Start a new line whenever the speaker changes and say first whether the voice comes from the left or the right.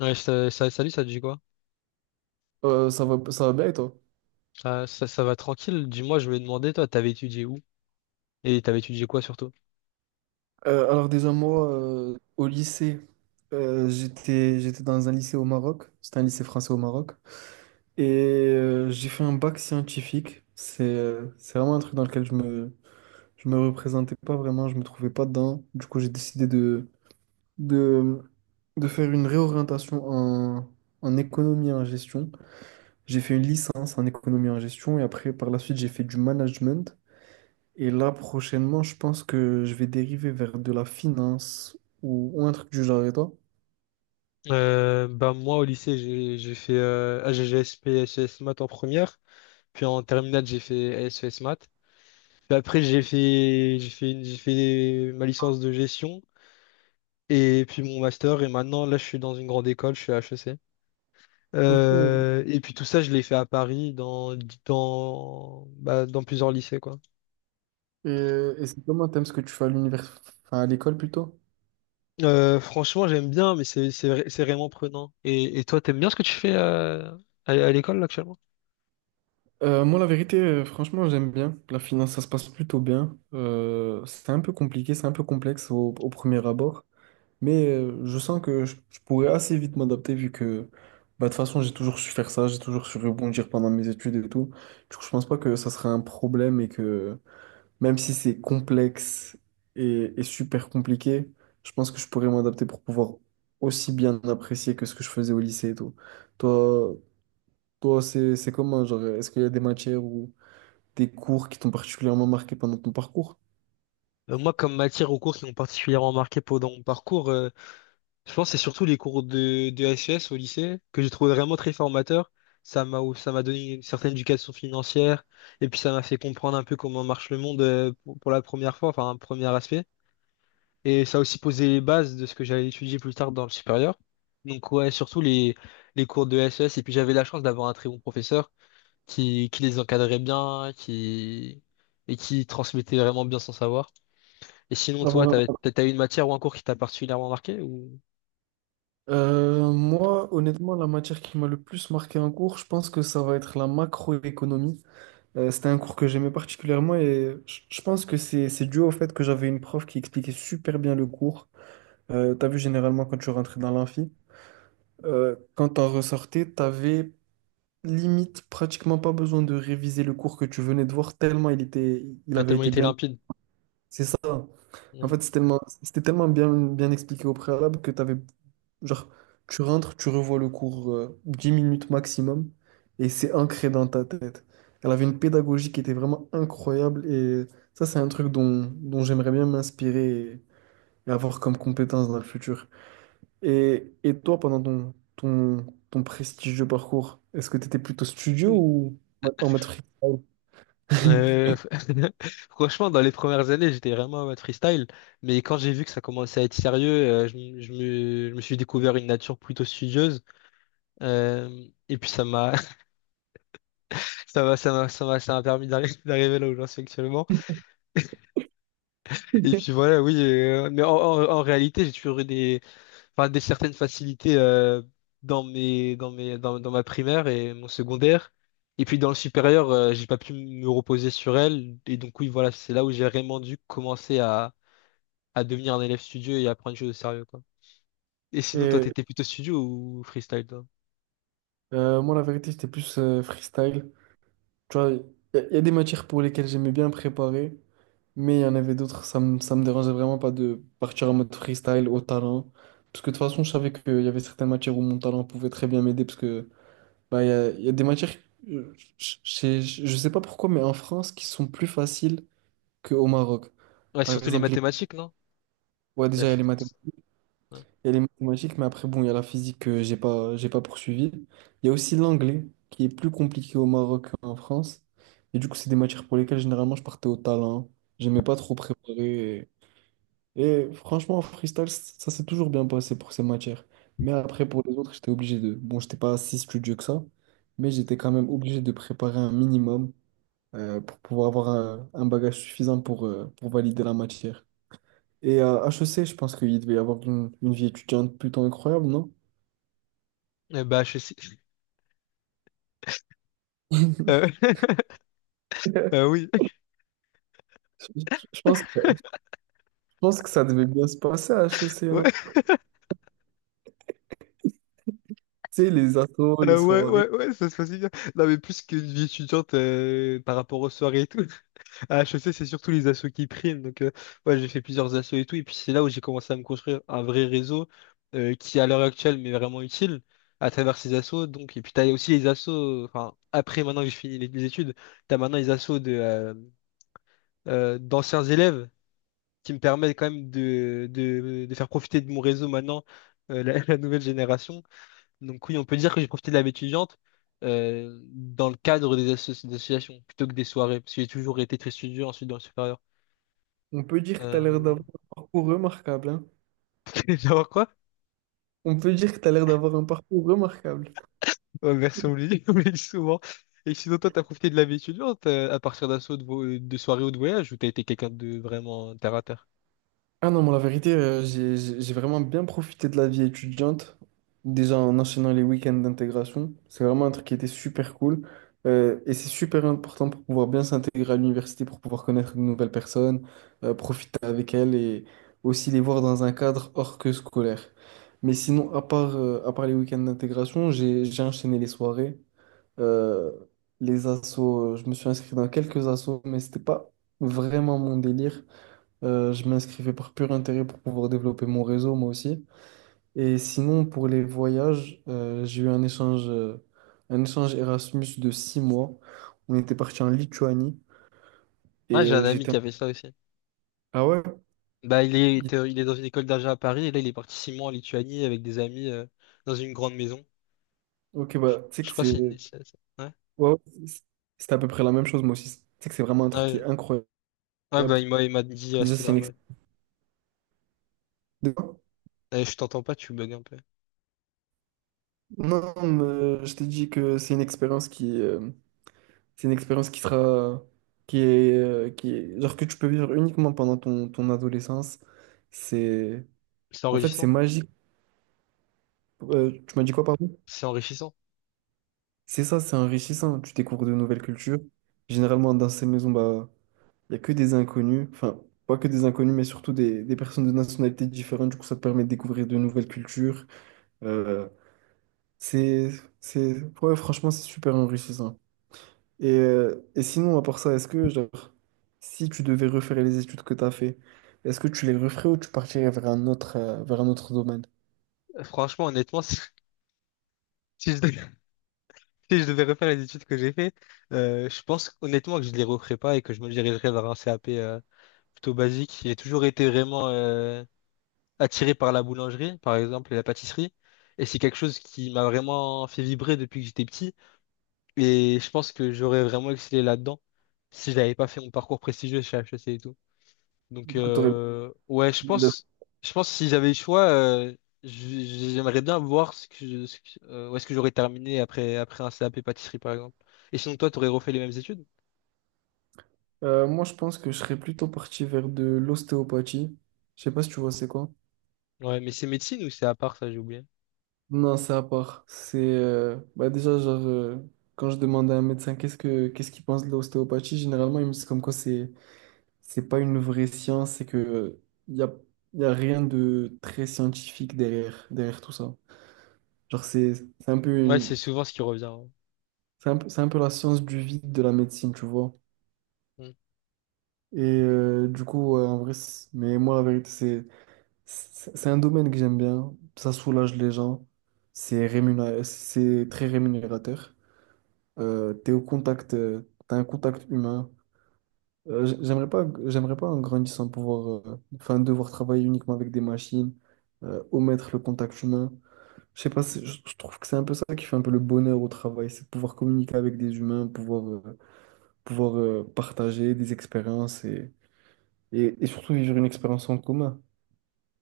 left: Ouais, salut, ça te dit quoi?
right: Ça va, ça va bien et toi?
left: Ça va tranquille? Dis-moi, je voulais demander, toi, t'avais étudié où? Et t'avais étudié quoi surtout?
right: Alors déjà moi, au lycée, j'étais dans un lycée au Maroc, c'était un lycée français au Maroc, et j'ai fait un bac scientifique. C'est vraiment un truc dans lequel je me représentais pas vraiment, je me trouvais pas dedans. Du coup, j'ai décidé de, de faire une réorientation en économie et en gestion. J'ai fait une licence en économie et en gestion, et après, par la suite, j'ai fait du management. Et là, prochainement, je pense que je vais dériver vers de la finance ou un truc du genre. Et toi?
left: Bah moi au lycée j'ai fait AGGSP SES maths en première puis en terminale j'ai fait SES maths puis après j'ai fait ma licence de gestion. Et puis mon master, et maintenant, là, je suis dans une grande école, je suis à HEC.
right: Ok.
left: Et puis tout ça, je l'ai fait à Paris, bah, dans plusieurs lycées, quoi.
right: Et c'est comment t'aimes ce que tu fais à l'univers, enfin, à l'école plutôt?
left: Franchement, j'aime bien, mais c'est vraiment prenant. Et toi, t'aimes bien ce que tu fais à l'école, là, actuellement?
right: Moi, la vérité, franchement, j'aime bien. La finance, ça se passe plutôt bien. C'est un peu compliqué, c'est un peu complexe au premier abord. Mais je sens que je pourrais assez vite m'adapter vu que, bah, de toute façon, j'ai toujours su faire ça, j'ai toujours su rebondir pendant mes études et tout. Du coup, je pense pas que ça serait un problème et que même si c'est complexe et super compliqué, je pense que je pourrais m'adapter pour pouvoir aussi bien apprécier que ce que je faisais au lycée et tout. Toi, Toi, c'est comment, genre, est-ce qu'il y a des matières ou des cours qui t'ont particulièrement marqué pendant ton parcours?
left: Moi, comme matière aux cours qui m'ont particulièrement marqué pendant mon parcours, je pense que c'est surtout les cours de SES au lycée que j'ai trouvé vraiment très formateurs. Ça m'a donné une certaine éducation financière, et puis ça m'a fait comprendre un peu comment marche le monde, pour la première fois, enfin un premier aspect. Et ça a aussi posé les bases de ce que j'allais étudier plus tard dans le supérieur. Donc ouais, surtout les cours de SES. Et puis j'avais la chance d'avoir un très bon professeur qui les encadrait bien, et qui transmettait vraiment bien son savoir. Et sinon,
right: Ah,
left: toi,
right: voilà.
left: t'as eu une matière ou un cours qui t'a particulièrement marqué ou…
right: Moi, honnêtement, la matière qui m'a le plus marqué en cours, je pense que ça va être la macroéconomie. C'était un cours que j'aimais particulièrement et je pense que c'est dû au fait que j'avais une prof qui expliquait super bien le cours. T'as vu, généralement, quand tu rentrais dans l'amphi, quand t'en ressortais, t'avais limite pratiquement pas besoin de réviser le cours que tu venais de voir, tellement il
left: a
right: avait
left: tellement
right: été
left: été
right: bien.
left: limpide.
right: C'est ça. En
left: Ouais.
right: fait, c'était tellement bien, bien expliqué au préalable que t'avais, genre, tu rentres, tu revois le cours 10 minutes maximum et c'est ancré dans ta tête. Elle avait une pédagogie qui était vraiment incroyable et ça, c'est un truc dont j'aimerais bien m'inspirer et avoir comme compétence dans le futur. Et toi, pendant ton prestigieux parcours, est-ce que tu étais plutôt studio
left: Mm.
right: ou ouais, en mode freestyle?
left: Euh, franchement, dans les premières années, j'étais vraiment en mode freestyle, mais quand j'ai vu que ça commençait à être sérieux, je me suis découvert une nature plutôt studieuse, euh, et puis ça m'a permis d'arriver là où j'en suis actuellement. Et puis voilà, oui, mais en réalité, j'ai toujours eu enfin des certaines facilités dans ma primaire et mon secondaire, et puis dans le supérieur, j'ai pas pu me reposer sur elle. Et donc oui, voilà, c'est là où j'ai vraiment dû commencer à devenir un élève studieux et à prendre les choses au sérieux, quoi. Et sinon, toi,
right: Et
left: t'étais plutôt studio ou freestyle, toi?
right: moi, la vérité, j'étais plus freestyle. Tu vois, il y, a y a des matières pour lesquelles j'aimais bien préparer, mais il y en avait d'autres, ça me dérangeait vraiment pas de partir en mode freestyle au talent. Parce que de toute façon, je savais qu'il y avait certaines matières où mon talent pouvait très bien m'aider, parce que bah, y a des matières, euh, je, je, je sais pas pourquoi, mais en France, qui sont plus faciles qu'au Maroc.
left: Ouais,
right: Par
left: surtout les
right: exemple,
left: mathématiques, non?
right: ouais,
left: La
right: déjà, il y a
left: physique. Ouais.
right: il y a les mathématiques, mais après, bon, il y a la physique que j'ai pas poursuivie. Il y a aussi l'anglais, qui est plus compliqué au Maroc qu'en France. Et du coup, c'est des matières pour lesquelles, généralement, je partais au talent. J'aimais pas trop préparer. Et franchement, en freestyle, ça s'est toujours bien passé pour ces matières. Mais après, pour les autres, j'étais obligé de... Bon, j'étais pas si studieux que ça, mais j'étais quand même obligé de préparer un minimum pour pouvoir avoir un bagage suffisant pour valider la matière. Et à HEC, je pense qu'il devait y avoir une vie étudiante plutôt incroyable, non?
left: Eh bah HEC. euh, oui.
right: Je, je pense que, je pense que ça devait bien se passer à HEC, non?
left: Ouais.
right: Tu sais, les assos, les
left: Ouais,
right: soirées.
left: ouais, ouais, ça se passe bien. Non, mais plus qu'une vie étudiante par rapport aux soirées et tout. Ah, je sais, c'est surtout les assos qui priment. Donc, ouais, j'ai fait plusieurs assos et tout. Et puis, c'est là où j'ai commencé à me construire un vrai réseau qui, à l'heure actuelle, m'est vraiment utile à travers ces assos. Donc, et puis, t'as aussi les assos, enfin, après, maintenant que j'ai fini les études, t'as maintenant les assos d'anciens élèves qui me permettent quand même de faire profiter de mon réseau maintenant, la nouvelle génération. Donc, oui, on peut dire que j'ai profité de la vie étudiante, dans le cadre des associations plutôt que des soirées, parce que j'ai toujours été très studieux ensuite dans le supérieur.
right: On peut dire que tu as l'air
left: Voilà.
right: d'avoir un parcours remarquable, hein?
left: D'avoir quoi?
right: On peut dire que tu as l'air d'avoir un parcours remarquable.
left: Ouais, merci, on me le dit, on me le dit souvent. Et sinon, toi, t'as profité de la vie étudiante à partir d'un saut de soirée ou de voyage, ou t'as été quelqu'un de vraiment terre à terre?
right: Ah non, moi, la vérité, j'ai vraiment bien profité de la vie étudiante, déjà en enchaînant les week-ends d'intégration. C'est vraiment un truc qui était super cool. Et c'est super important pour pouvoir bien s'intégrer à l'université, pour pouvoir connaître de nouvelles personnes, profiter avec elles et aussi les voir dans un cadre hors que scolaire. Mais sinon, à part les week-ends d'intégration, j'ai enchaîné les soirées, euh, les assos. Je me suis inscrit dans quelques assos, mais c'était pas vraiment mon délire. Je m'inscrivais par pur intérêt pour pouvoir développer mon réseau, moi aussi. Et sinon, pour les voyages, j'ai eu un échange Erasmus de six mois. On était parti en Lituanie et
left: Ah, j'ai un ami
right: j'étais...
left: qui avait ça aussi.
right: Ah ouais?
left: Bah, il est,
right: Il-
left: il est dans une école d'argent à Paris et là, il est parti 6 mois en Lituanie avec des amis, dans une grande maison.
right: Ok, bah, tu sais
left: Je
right: que
left: crois
right: c'est...
left: que c'est une des…
right: ouais,
left: Ouais.
right: ouais, c'est c'est à peu près la même chose, moi aussi. Tu sais que c'est vraiment un truc qui est
left: Ouais,
right: incroyable.
left: Ouais, bah, il m'a dit,
right: Déjà,
left: c'était
right: c'est
left: pas
right: une...
left: mal.
right: expérience...
left: Eh, je t'entends pas, tu bugs un peu.
right: Non, non, mais je t'ai dit que c'est une expérience c'est une expérience qui est, genre que tu peux vivre uniquement pendant ton adolescence. C'est,
left: C'est
right: en fait, c'est
left: enrichissant.
right: magique. Tu m'as dit quoi, pardon?
left: C'est enrichissant.
right: C'est ça, c'est enrichissant. Tu découvres de nouvelles cultures. Généralement, dans ces maisons, bah, il y a que des inconnus. Enfin, pas que des inconnus, mais surtout des personnes de nationalités différentes. Du coup, ça te permet de découvrir de nouvelles cultures. Euh, c'est, c'est, ouais, franchement, c'est super enrichissant. Et sinon, à part ça, est-ce que, genre, si tu devais refaire les études que tu as fait, est-ce que tu les referais ou tu partirais vers un autre domaine?
left: Franchement, honnêtement, si je Si je devais refaire les études que j'ai fait, je pense honnêtement que je les referais pas et que je me dirigerais vers un CAP, plutôt basique. J'ai toujours été vraiment attiré par la boulangerie, par exemple, et la pâtisserie. Et c'est quelque chose qui m'a vraiment fait vibrer depuis que j'étais petit. Et je pense que j'aurais vraiment excellé là-dedans si j'avais pas fait mon parcours prestigieux chez HEC et tout. Donc
right: Du coup, t'aurais-
left: ouais, je pense que si j'avais le choix, j'aimerais bien voir ce que je- ce que- où est-ce que j'aurais terminé après un CAP pâtisserie, par exemple. Et sinon toi, t'aurais refait les mêmes études?
right: Moi, je pense que je serais plutôt parti vers de l'ostéopathie. Je sais pas si tu vois c'est quoi.
left: Ouais, mais c'est médecine ou c'est à part ça, j'ai oublié.
right: Non, c'est à part. C'est Bah déjà quand je demande à un médecin qu'est-ce qu'il pense de l'ostéopathie, généralement il me dit comme quoi c'est pas une vraie science, c'est que il y a, y a rien de très scientifique derrière tout ça. Genre, c'est un peu
left: Ouais,
right: une,
left: c'est souvent ce qui revient.
right: c'est un peu la science du vide de la médecine, tu vois.
left: Ouais.
right: Et du coup, ouais, en vrai, mais moi, la vérité, c'est un domaine que j'aime bien. Ça soulage les gens. C'est très rémunérateur. Euh, t'es au contact, euh, T'as un contact humain. J'aimerais pas en grandissant pouvoir, enfin, devoir travailler uniquement avec des machines, omettre le contact humain. Je sais pas, je trouve que c'est un peu ça qui fait un peu le bonheur au travail, c'est de pouvoir communiquer avec des humains, pouvoir partager des expériences et surtout vivre une expérience en commun.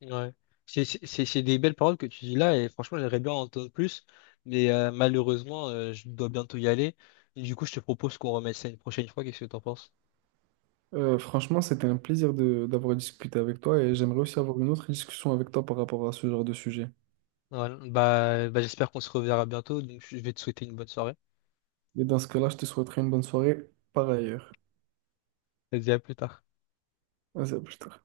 left: Mm. Ouais. C'est des belles paroles que tu dis là et franchement, j'aimerais bien en entendre plus, mais malheureusement, je dois bientôt y aller. Et du coup, je te propose qu'on remette ça une prochaine fois. Qu'est-ce que t'en penses?
right: Franchement, c'était un plaisir d'avoir discuté avec toi et j'aimerais aussi avoir une autre discussion avec toi par rapport à ce genre de sujet.
left: Voilà. Bah, j'espère qu'on se reverra bientôt, donc je vais te souhaiter une bonne soirée.
right: Et dans ce cas-là, je te souhaiterais une bonne soirée par ailleurs.
left: Vas-y, à plus tard.
right: À plus tard.